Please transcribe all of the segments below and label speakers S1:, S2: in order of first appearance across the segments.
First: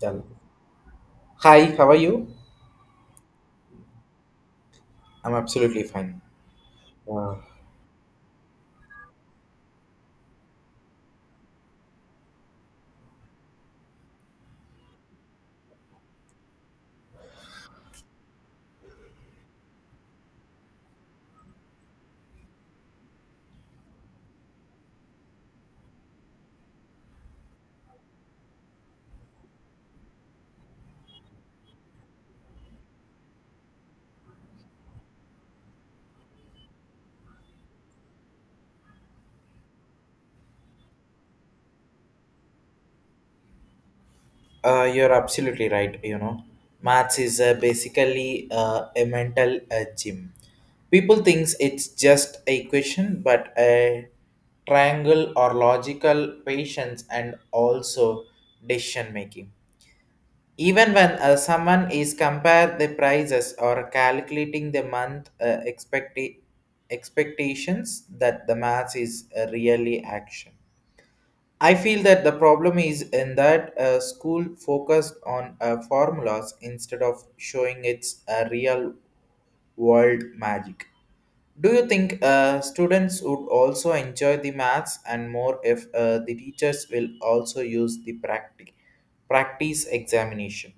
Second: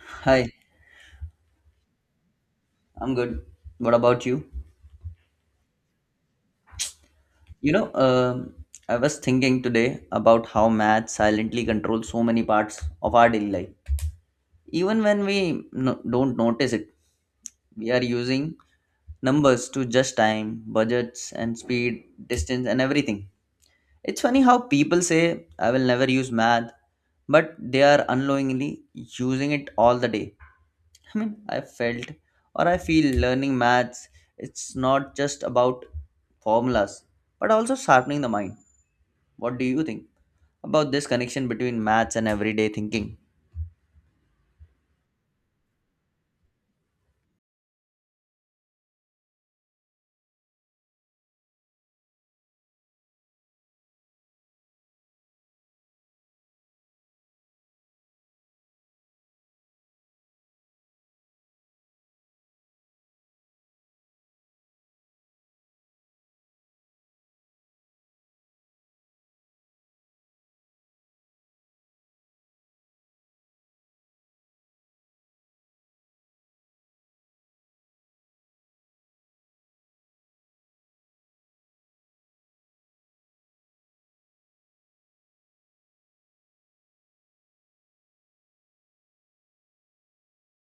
S1: Done.
S2: Hi,
S1: Hi, how are you?
S2: I'm good. What about you?
S1: I'm absolutely fine. Uh,
S2: You know, um, I was thinking today about how math silently controls so many parts of our daily life. Even when we don't notice it, we are using numbers to judge time, budgets, and speed, distance, and everything. It's funny how people say, I will never use math, but they are unknowingly using it all the day. I mean, I felt or I feel learning maths, it's not just about formulas, but also sharpening the mind. What do you think about this connection between maths and everyday thinking?
S1: you're absolutely right. You know, maths is basically a mental gym. People thinks it's just a equation, but a triangle or logical patience and also decision making. Even when someone is compare the prices or calculating the month expectations, that the maths is really action. I feel that the problem is in that school focused on formulas instead of showing its real world magic. Do you think students would also enjoy the maths and more if the teachers will also use the practice examination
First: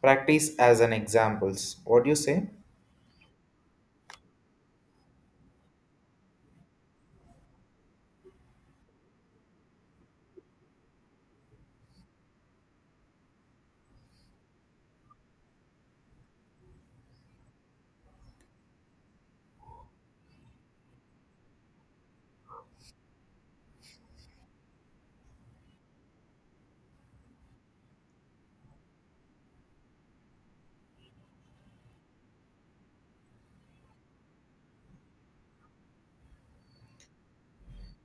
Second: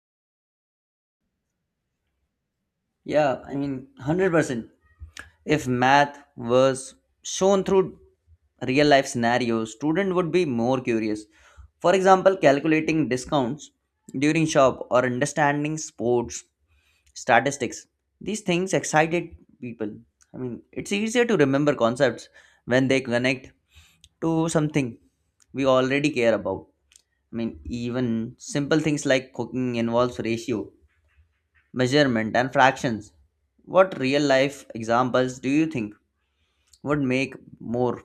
S1: practice as an examples? What do you say?
S2: Yeah, I mean, 100%. If math was shown through real life scenarios, student would be more curious. For example, calculating discounts during shop or understanding sports statistics, these things excited people. I mean, it's easier to remember concepts when they connect to something we already care about. I mean, even simple things like cooking involves ratio, measurement and fractions. What real life examples do you think would make more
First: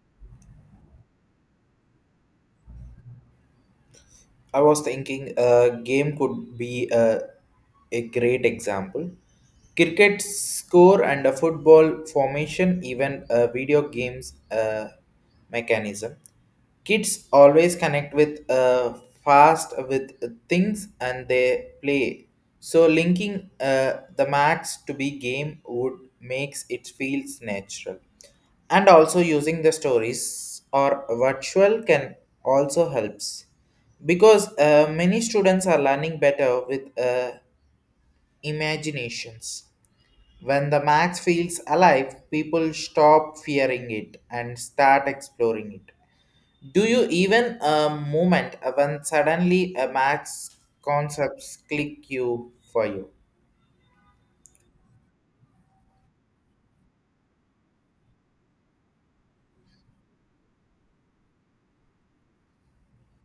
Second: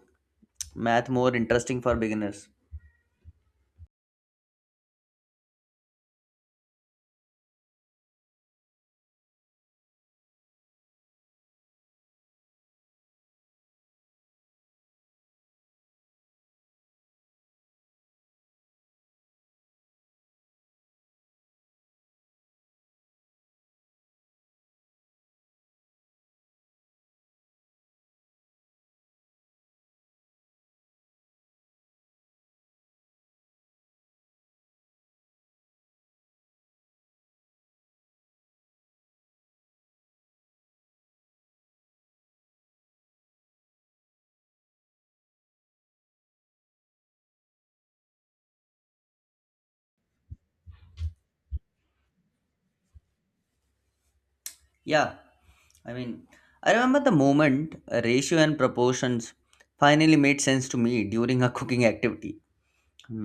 S2: math more interesting for beginners?
S1: I was thinking a game could be a great example. Cricket score and a football formation, even a video games mechanism. Kids always connect with fast with things and they play. So linking the max to be game would makes it feels natural, and also using the stories or virtual can also helps because many students are learning better with imaginations. When the max feels alive, people stop fearing it and start exploring it. Do you even a moment when suddenly a maths concepts click you for you?
S2: Yeah, I mean, I remember the moment ratio and proportions finally made sense to me during a cooking activity.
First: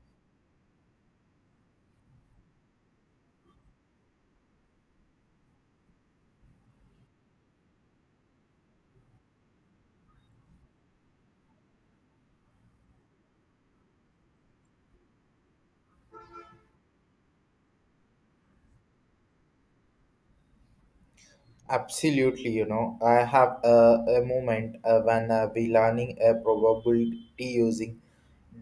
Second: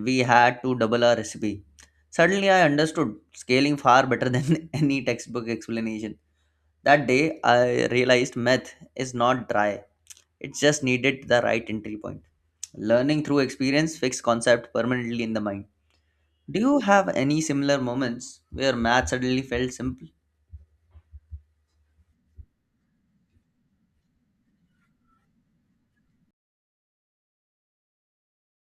S2: We had to double our recipe. Suddenly, I understood scaling far better than any textbook explanation. That day, I realized math is not dry, it just needed the right entry point. Learning through experience fixed concept permanently in the mind. Do you have any similar moments where math suddenly felt simple?
S1: Absolutely, you know, I have a moment when we learning a probability using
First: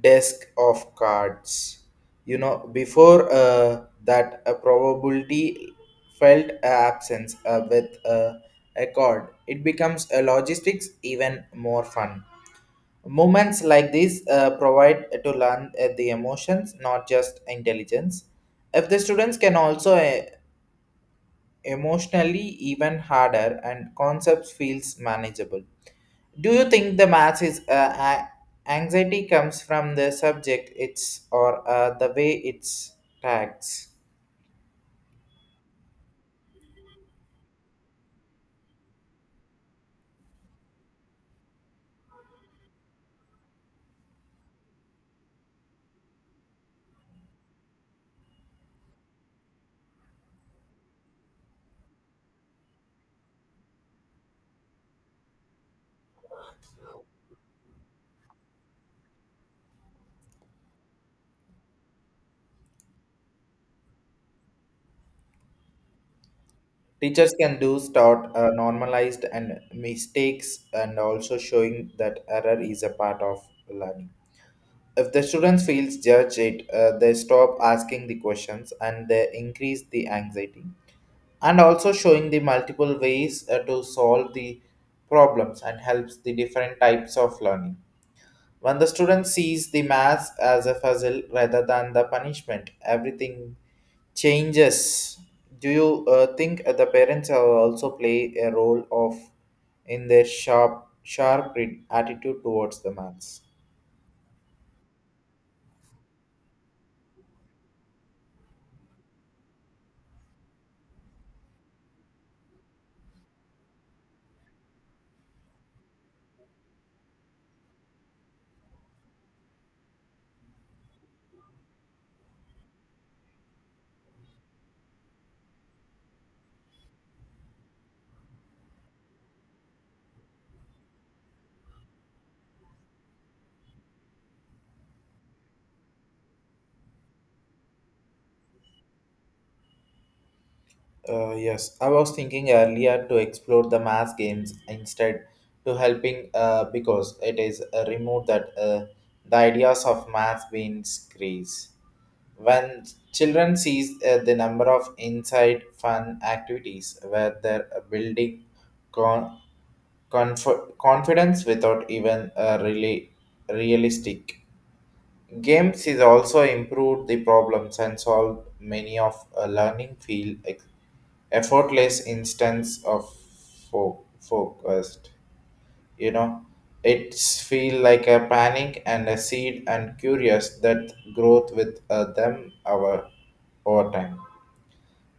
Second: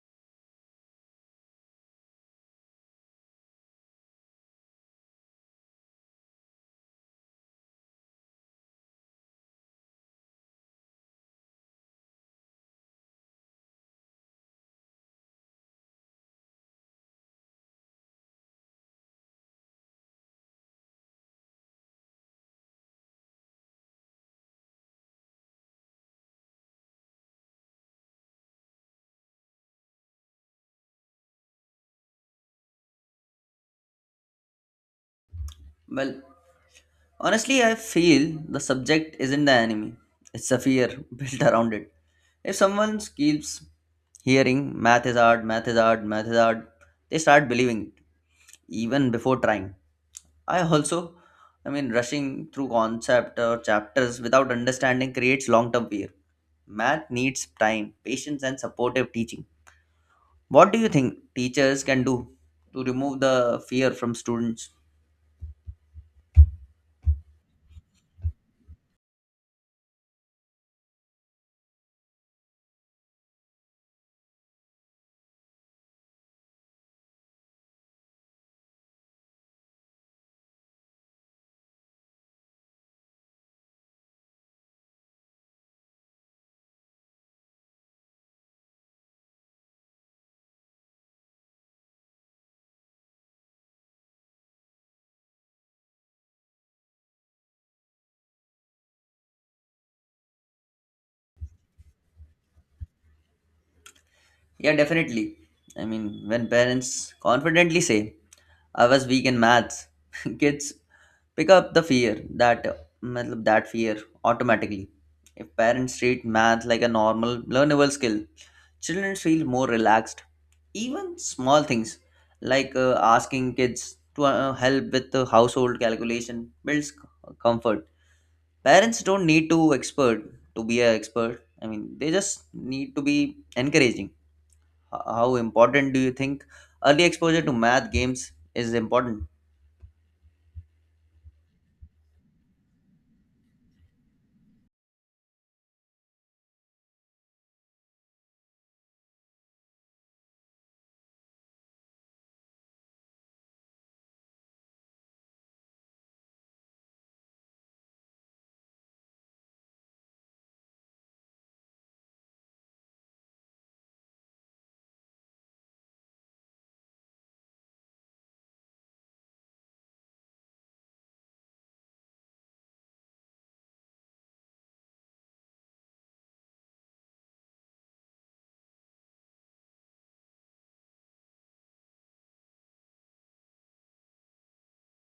S1: desk of cards. You know, before that, a probability felt a absence with a card. It becomes a logistics even more fun. Moments like this provide to learn the emotions, not just intelligence. If the students can also emotionally even harder and concepts feels manageable, do you think the math is anxiety comes from the subject it's or the way it's tags?
S2: Well, Honestly, I feel the subject isn't the enemy, it's the fear built around it. If someone keeps hearing math is hard, math is hard, math is hard, they start believing it even before trying. I also, I mean, rushing through concept or chapters without understanding creates long term fear. Math needs time, patience, and supportive teaching. What do you think teachers can do to remove the fear from students?
S1: Teachers can do start normalized and mistakes and also showing that error is a part of learning. If the students feels judge it they stop asking the questions and they increase the anxiety, and also showing the multiple ways to solve the problems and helps the different types of learning. When the student sees the math as a puzzle rather than the punishment, everything changes. Do you think the parents are also play a role of in their sharp attitude towards the maths?
S2: Yeah, definitely. I mean, when parents confidently say, I was weak in maths, kids pick up the fear that matlab, that fear automatically. If parents treat math like a normal, learnable skill, children feel more relaxed. Even small things like asking kids to help with the household calculation builds comfort. Parents don't need to expert To be an expert. I mean, they just need to be encouraging. How important do you think early exposure to math games is important?
S1: Yes, I was thinking earlier to explore the mass games instead to helping because it is removed that the ideas of mass being screes. When children sees the number of inside fun activities where they're building con- confidence without even really realistic. Games is also improved the problems and solved many of a learning field effortless instance of focused. You know, it's feel like a panic and a seed and curious that growth with them our over time.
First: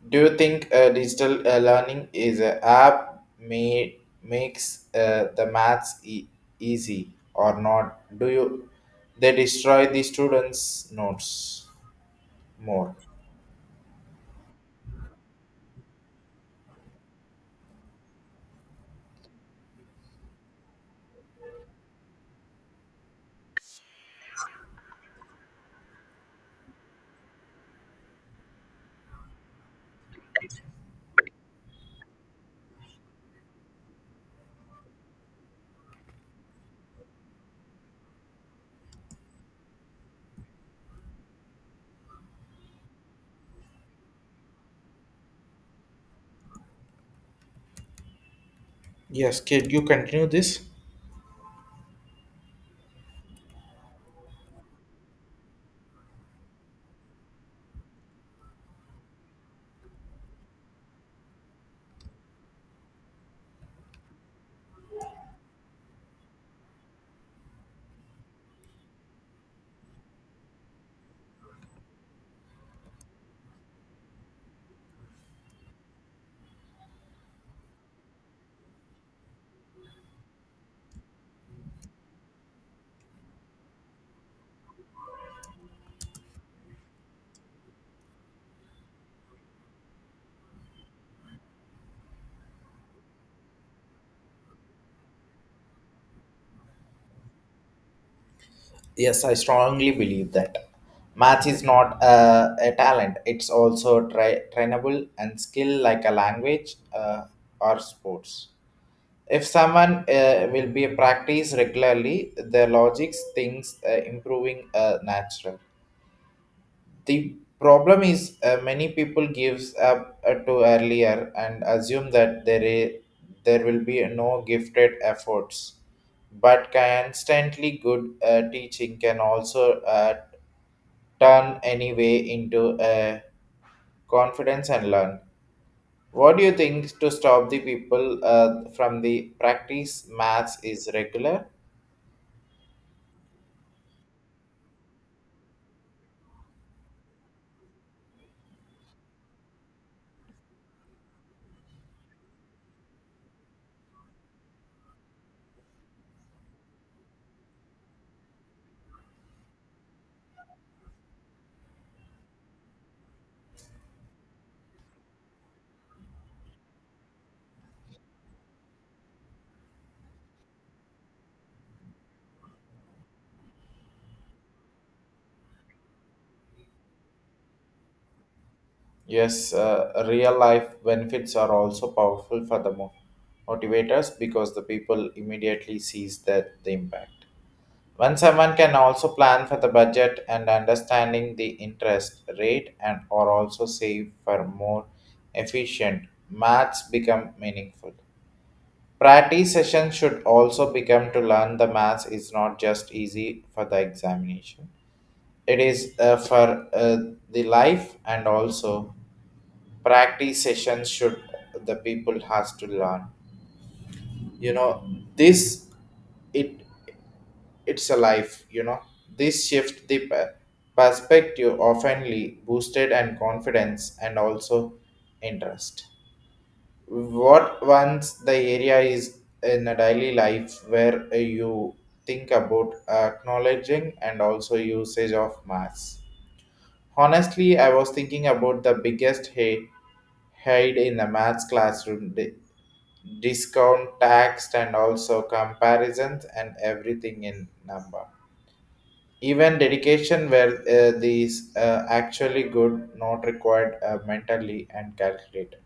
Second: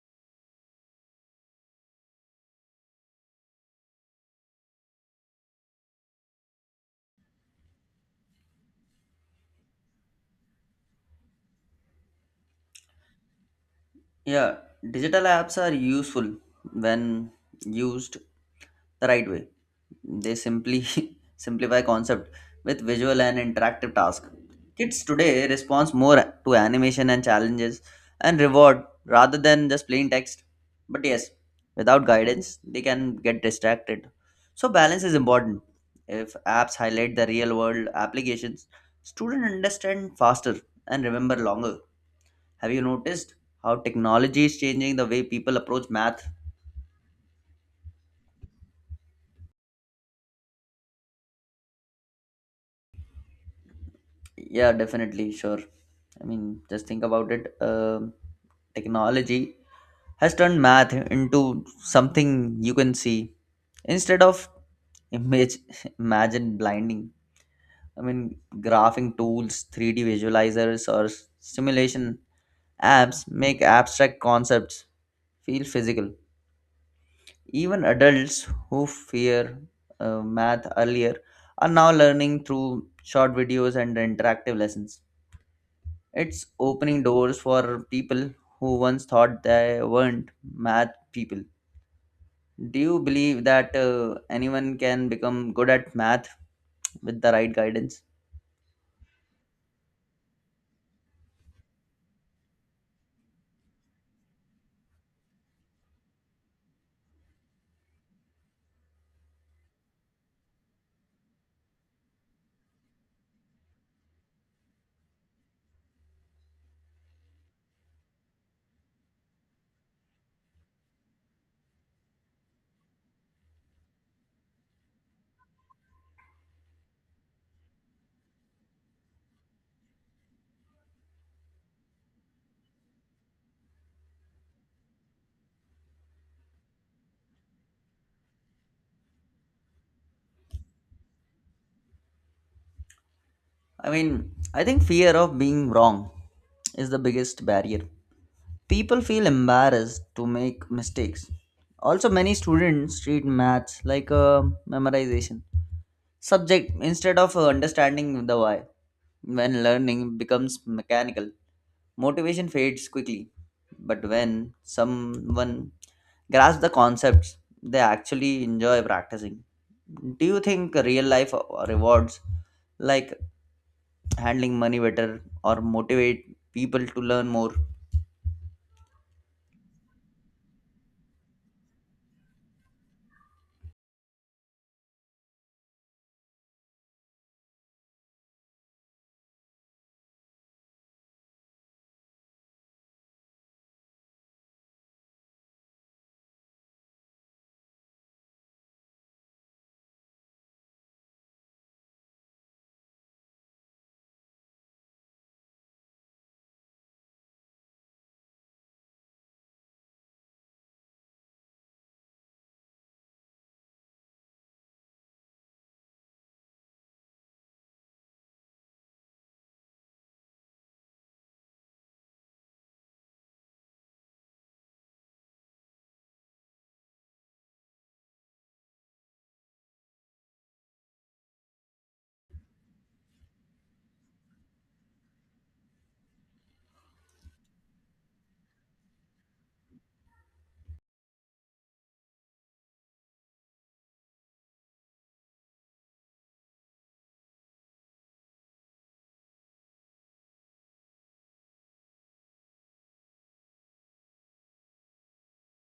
S1: Do you think digital learning is an app made makes the maths easy or not? Do you they destroy the students' notes more?
S2: Yeah, digital apps are useful when used the right way. They simply simplify concept with visual and interactive task. Kids today responds more to animation and challenges and reward rather than just plain text. But yes, without guidance, they can get distracted. So balance is important. If apps highlight the real world applications, students understand faster and remember longer. Have you noticed how technology is changing the way people approach math?
S1: Yes, can you continue this?
S2: Yeah, definitely, sure. I mean, just think about it. Technology has turned math into something you can see instead of image imagine blinding. I mean, graphing tools, 3D visualizers, or simulation apps make abstract concepts feel physical. Even adults who fear math earlier are now learning through short videos and interactive lessons. It's opening doors for people who once thought they weren't math people. Do you believe that anyone can become good at math with the right guidance?
S1: Yes, I strongly believe that math is not a talent. It's also trainable and skill like a language or sports. If someone will be practice regularly, the logics things improving natural. The problem is many people gives up too earlier and assume that there will be no gifted efforts. But constantly good teaching can also turn any way into a confidence and learn. What do you think to stop the people from the practice maths is regular?
S2: I mean, I think fear of being wrong is the biggest barrier. People feel embarrassed to make mistakes. Also, many students treat maths like a memorization subject instead of understanding the why. When learning becomes mechanical, motivation fades quickly. But when someone grasps the concepts, they actually enjoy practicing. Do you think real life rewards like handling money better or motivate people to learn more?
S1: Yes, real life benefits are also powerful for the motivators because the people immediately sees that the impact. When someone can also plan for the budget and understanding the interest rate and or also save for more efficient, maths become meaningful. Practice sessions should also become to learn the maths is not just easy for the examination. It is for the life, and also practice sessions should the people has to learn, you know, this, it, it's a life, you know. This shift the perspective oftenly boosted and confidence and also interest. What once the area is in a daily life where you think about acknowledging and also usage of mass? Honestly, I was thinking about the biggest hate hide in the maths classroom: discount, tax, and also comparisons and everything in number. Even dedication where these actually good, not required mentally and calculated.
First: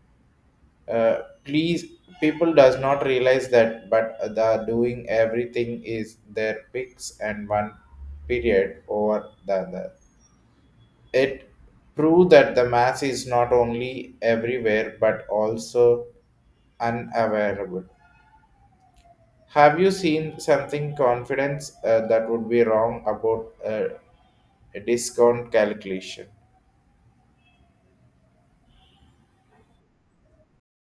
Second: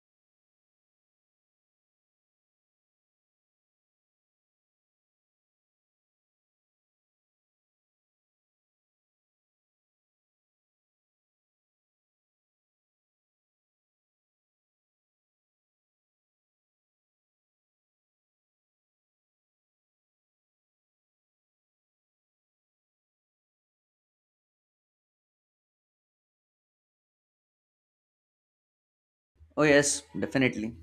S1: Uh, Please, people does not realize that, but the doing everything is their picks and one period over the other. It proved that the mass is not only everywhere but also unavailable. Have you seen something confidence that would be wrong about a discount calculation?
S2: Oh, yes, definitely.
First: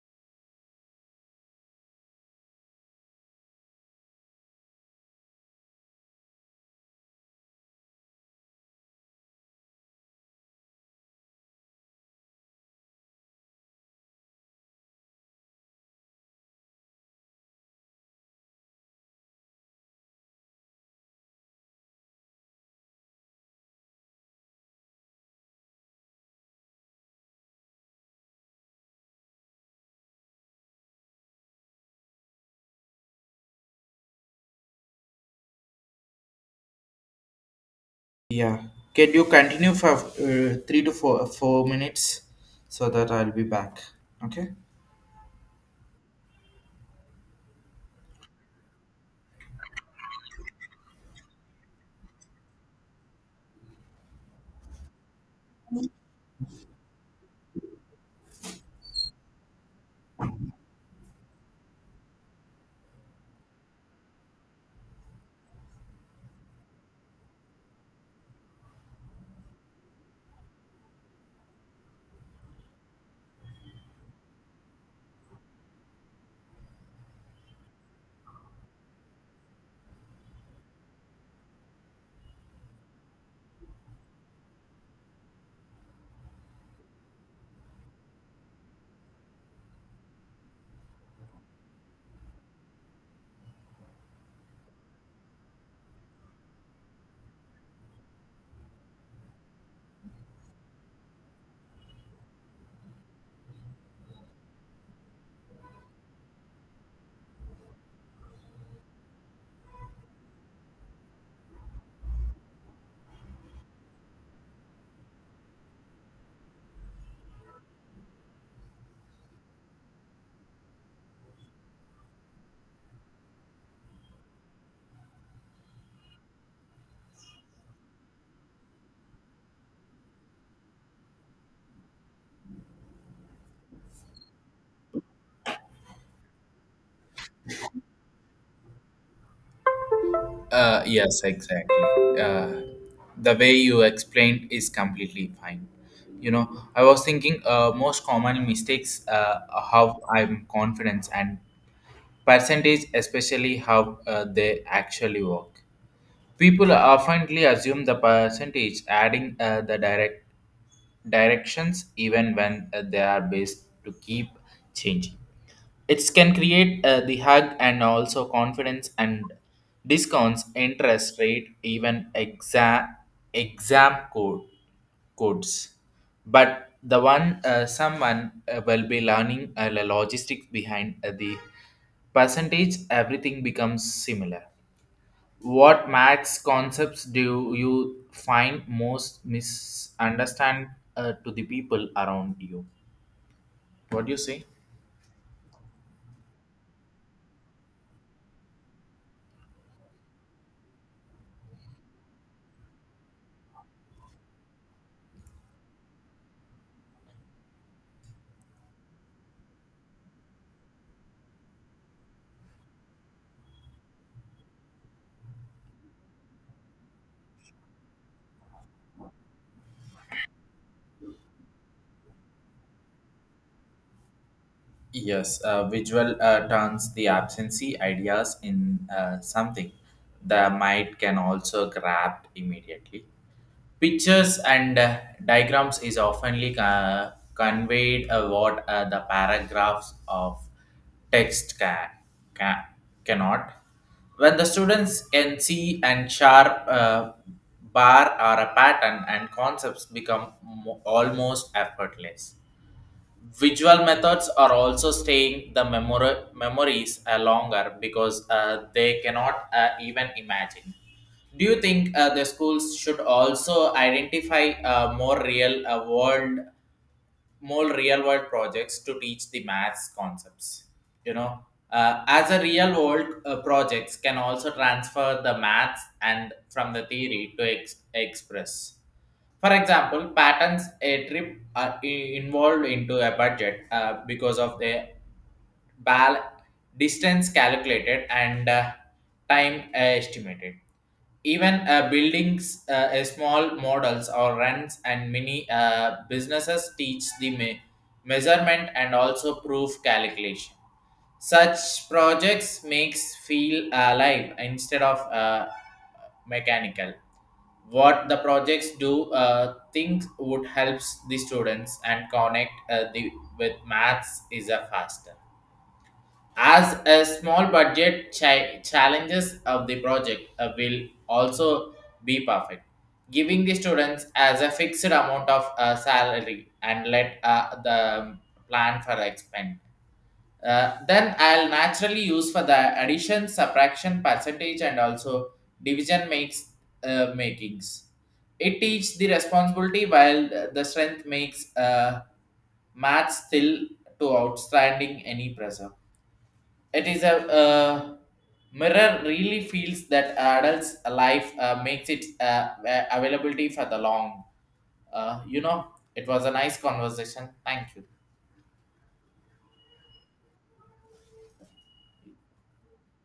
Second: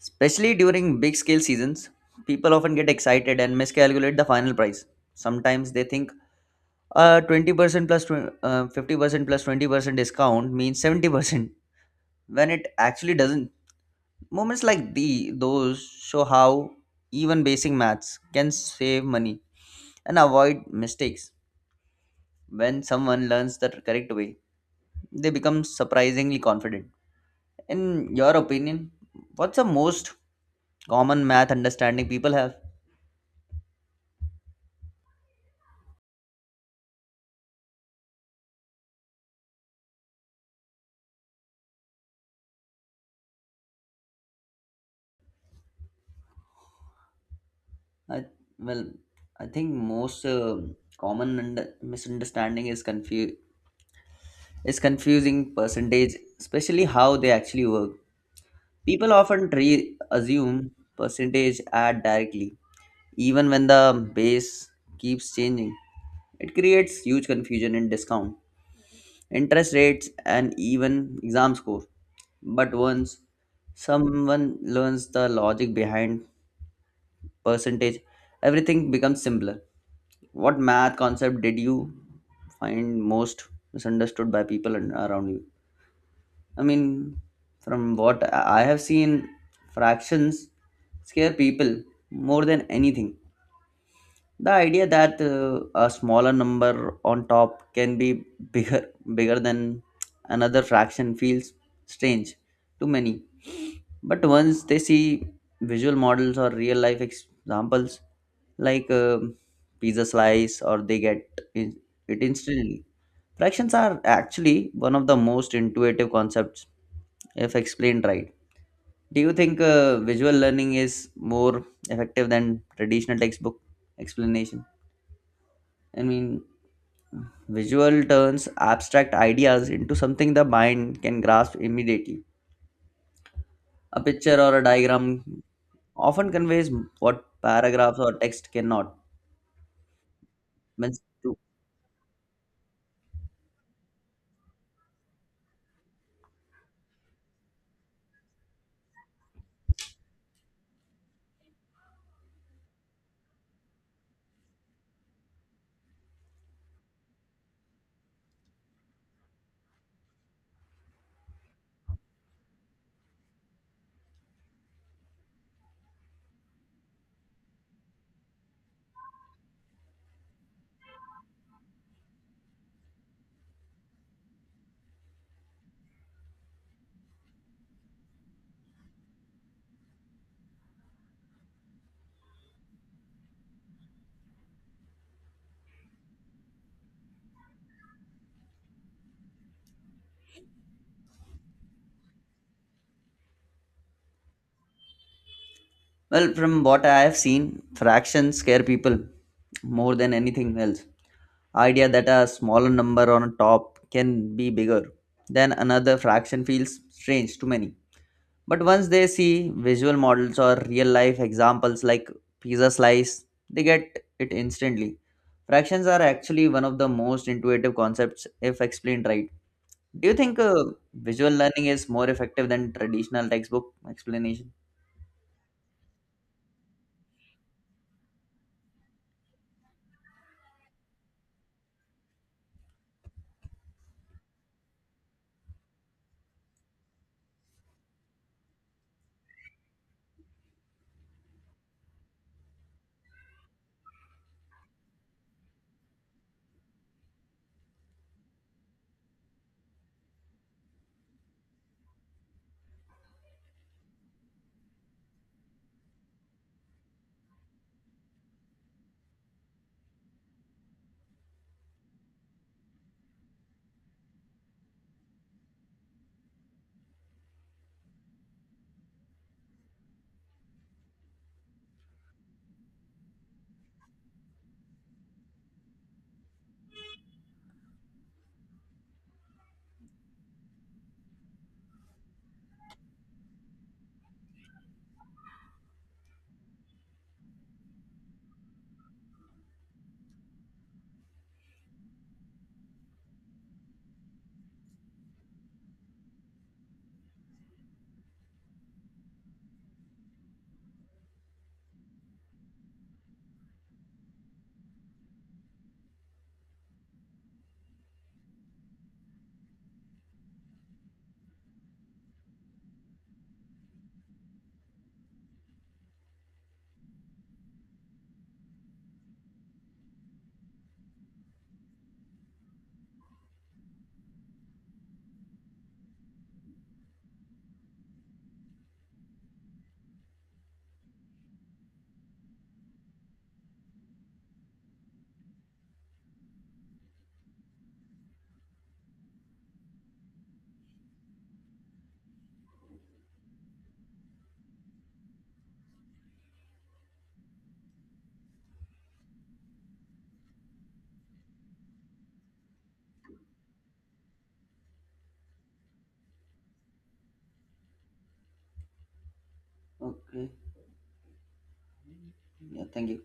S2: Especially during big scale seasons, people often get excited and miscalculate the final price. Sometimes they think 20% plus 50% plus 20% discount means 70% when it actually doesn't. Moments like the those show how even basic maths can save money and avoid mistakes. When someone learns the correct way, they become surprisingly confident. In your opinion, what's the most common math understanding people have?
S1: Yeah. Can you continue for three to four minutes so that I'll be back? Okay.
S2: I, well, I think most common misunderstanding is is confusing percentage, especially how they actually work. People often assume percentage add directly, even when the base keeps changing. It creates huge confusion in discount, interest rates, and even exam score. But once someone learns the logic behind percentage, everything becomes simpler. What math concept did you find most misunderstood by people and around you? I mean, from what I have seen, fractions scare people more than anything. The idea that a smaller number on top can be bigger bigger than another fraction feels strange to many. But once they see visual models or real life examples like pizza slice, or they in- it instantly. Fractions are actually one of the most intuitive concepts if explained right. Do you think visual learning is more effective than traditional textbook explanation? I mean, visual turns abstract ideas into something the mind can grasp immediately. A picture or a diagram often conveys what paragraphs or text cannot. Means
S1: Yes,
S2: to,
S1: exactly. Uh, the way you explained is completely fine. You know, I was thinking most common mistakes, how I'm confidence and percentage, especially how they actually work. People oftenly assume the percentage adding the directions even when they are based to keep changing. It can create the hug and also confidence and discounts interest rate even exam codes. But the one someone will be learning the logistics behind the percentage, everything becomes similar. What Max concepts do you find most misunderstand to the people around you? What do you say?
S2: well, from what I have seen, fractions scare people more than anything else. Idea that a smaller number on top can be bigger than another fraction feels strange to many. But once they see visual models or real life examples like pizza slice, they get it instantly. Fractions are actually one of the most intuitive concepts if explained right. Do you think visual learning is more effective than traditional textbook explanation?
S1: Yes, visual turns the absentee ideas in something the mind can also grab immediately. Pictures and diagrams is oftenly conveyed what the paragraphs of text can cannot. When the students can see and sharp bar or a pattern and concepts become almost effortless. Visual methods are also staying the memories longer because they cannot even imagine. Do you think the schools should also identify more more real world projects to teach the maths concepts? You know, as a real world projects can also transfer the maths and from the theory to express. For example, patterns a trip are involved into a budget because of the bal distance calculated and time estimated, even buildings small models or runs and mini businesses teach the measurement and also proof calculation. Such projects makes feel alive instead of mechanical. What the projects do things would helps the students and connect the with maths is a faster as a small budget challenges of the project will also be perfect, giving the students as a fixed amount of salary and let the plan for expend. Then I'll naturally use for the addition, subtraction, percentage, and also division makes makings. It teaches the responsibility while the strength makes math still to outstanding any pressure. It is a mirror really feels that adults' life makes it availability for the long. You know, it was a nice conversation. Thank you.
S2: Okay. Yeah, thank you.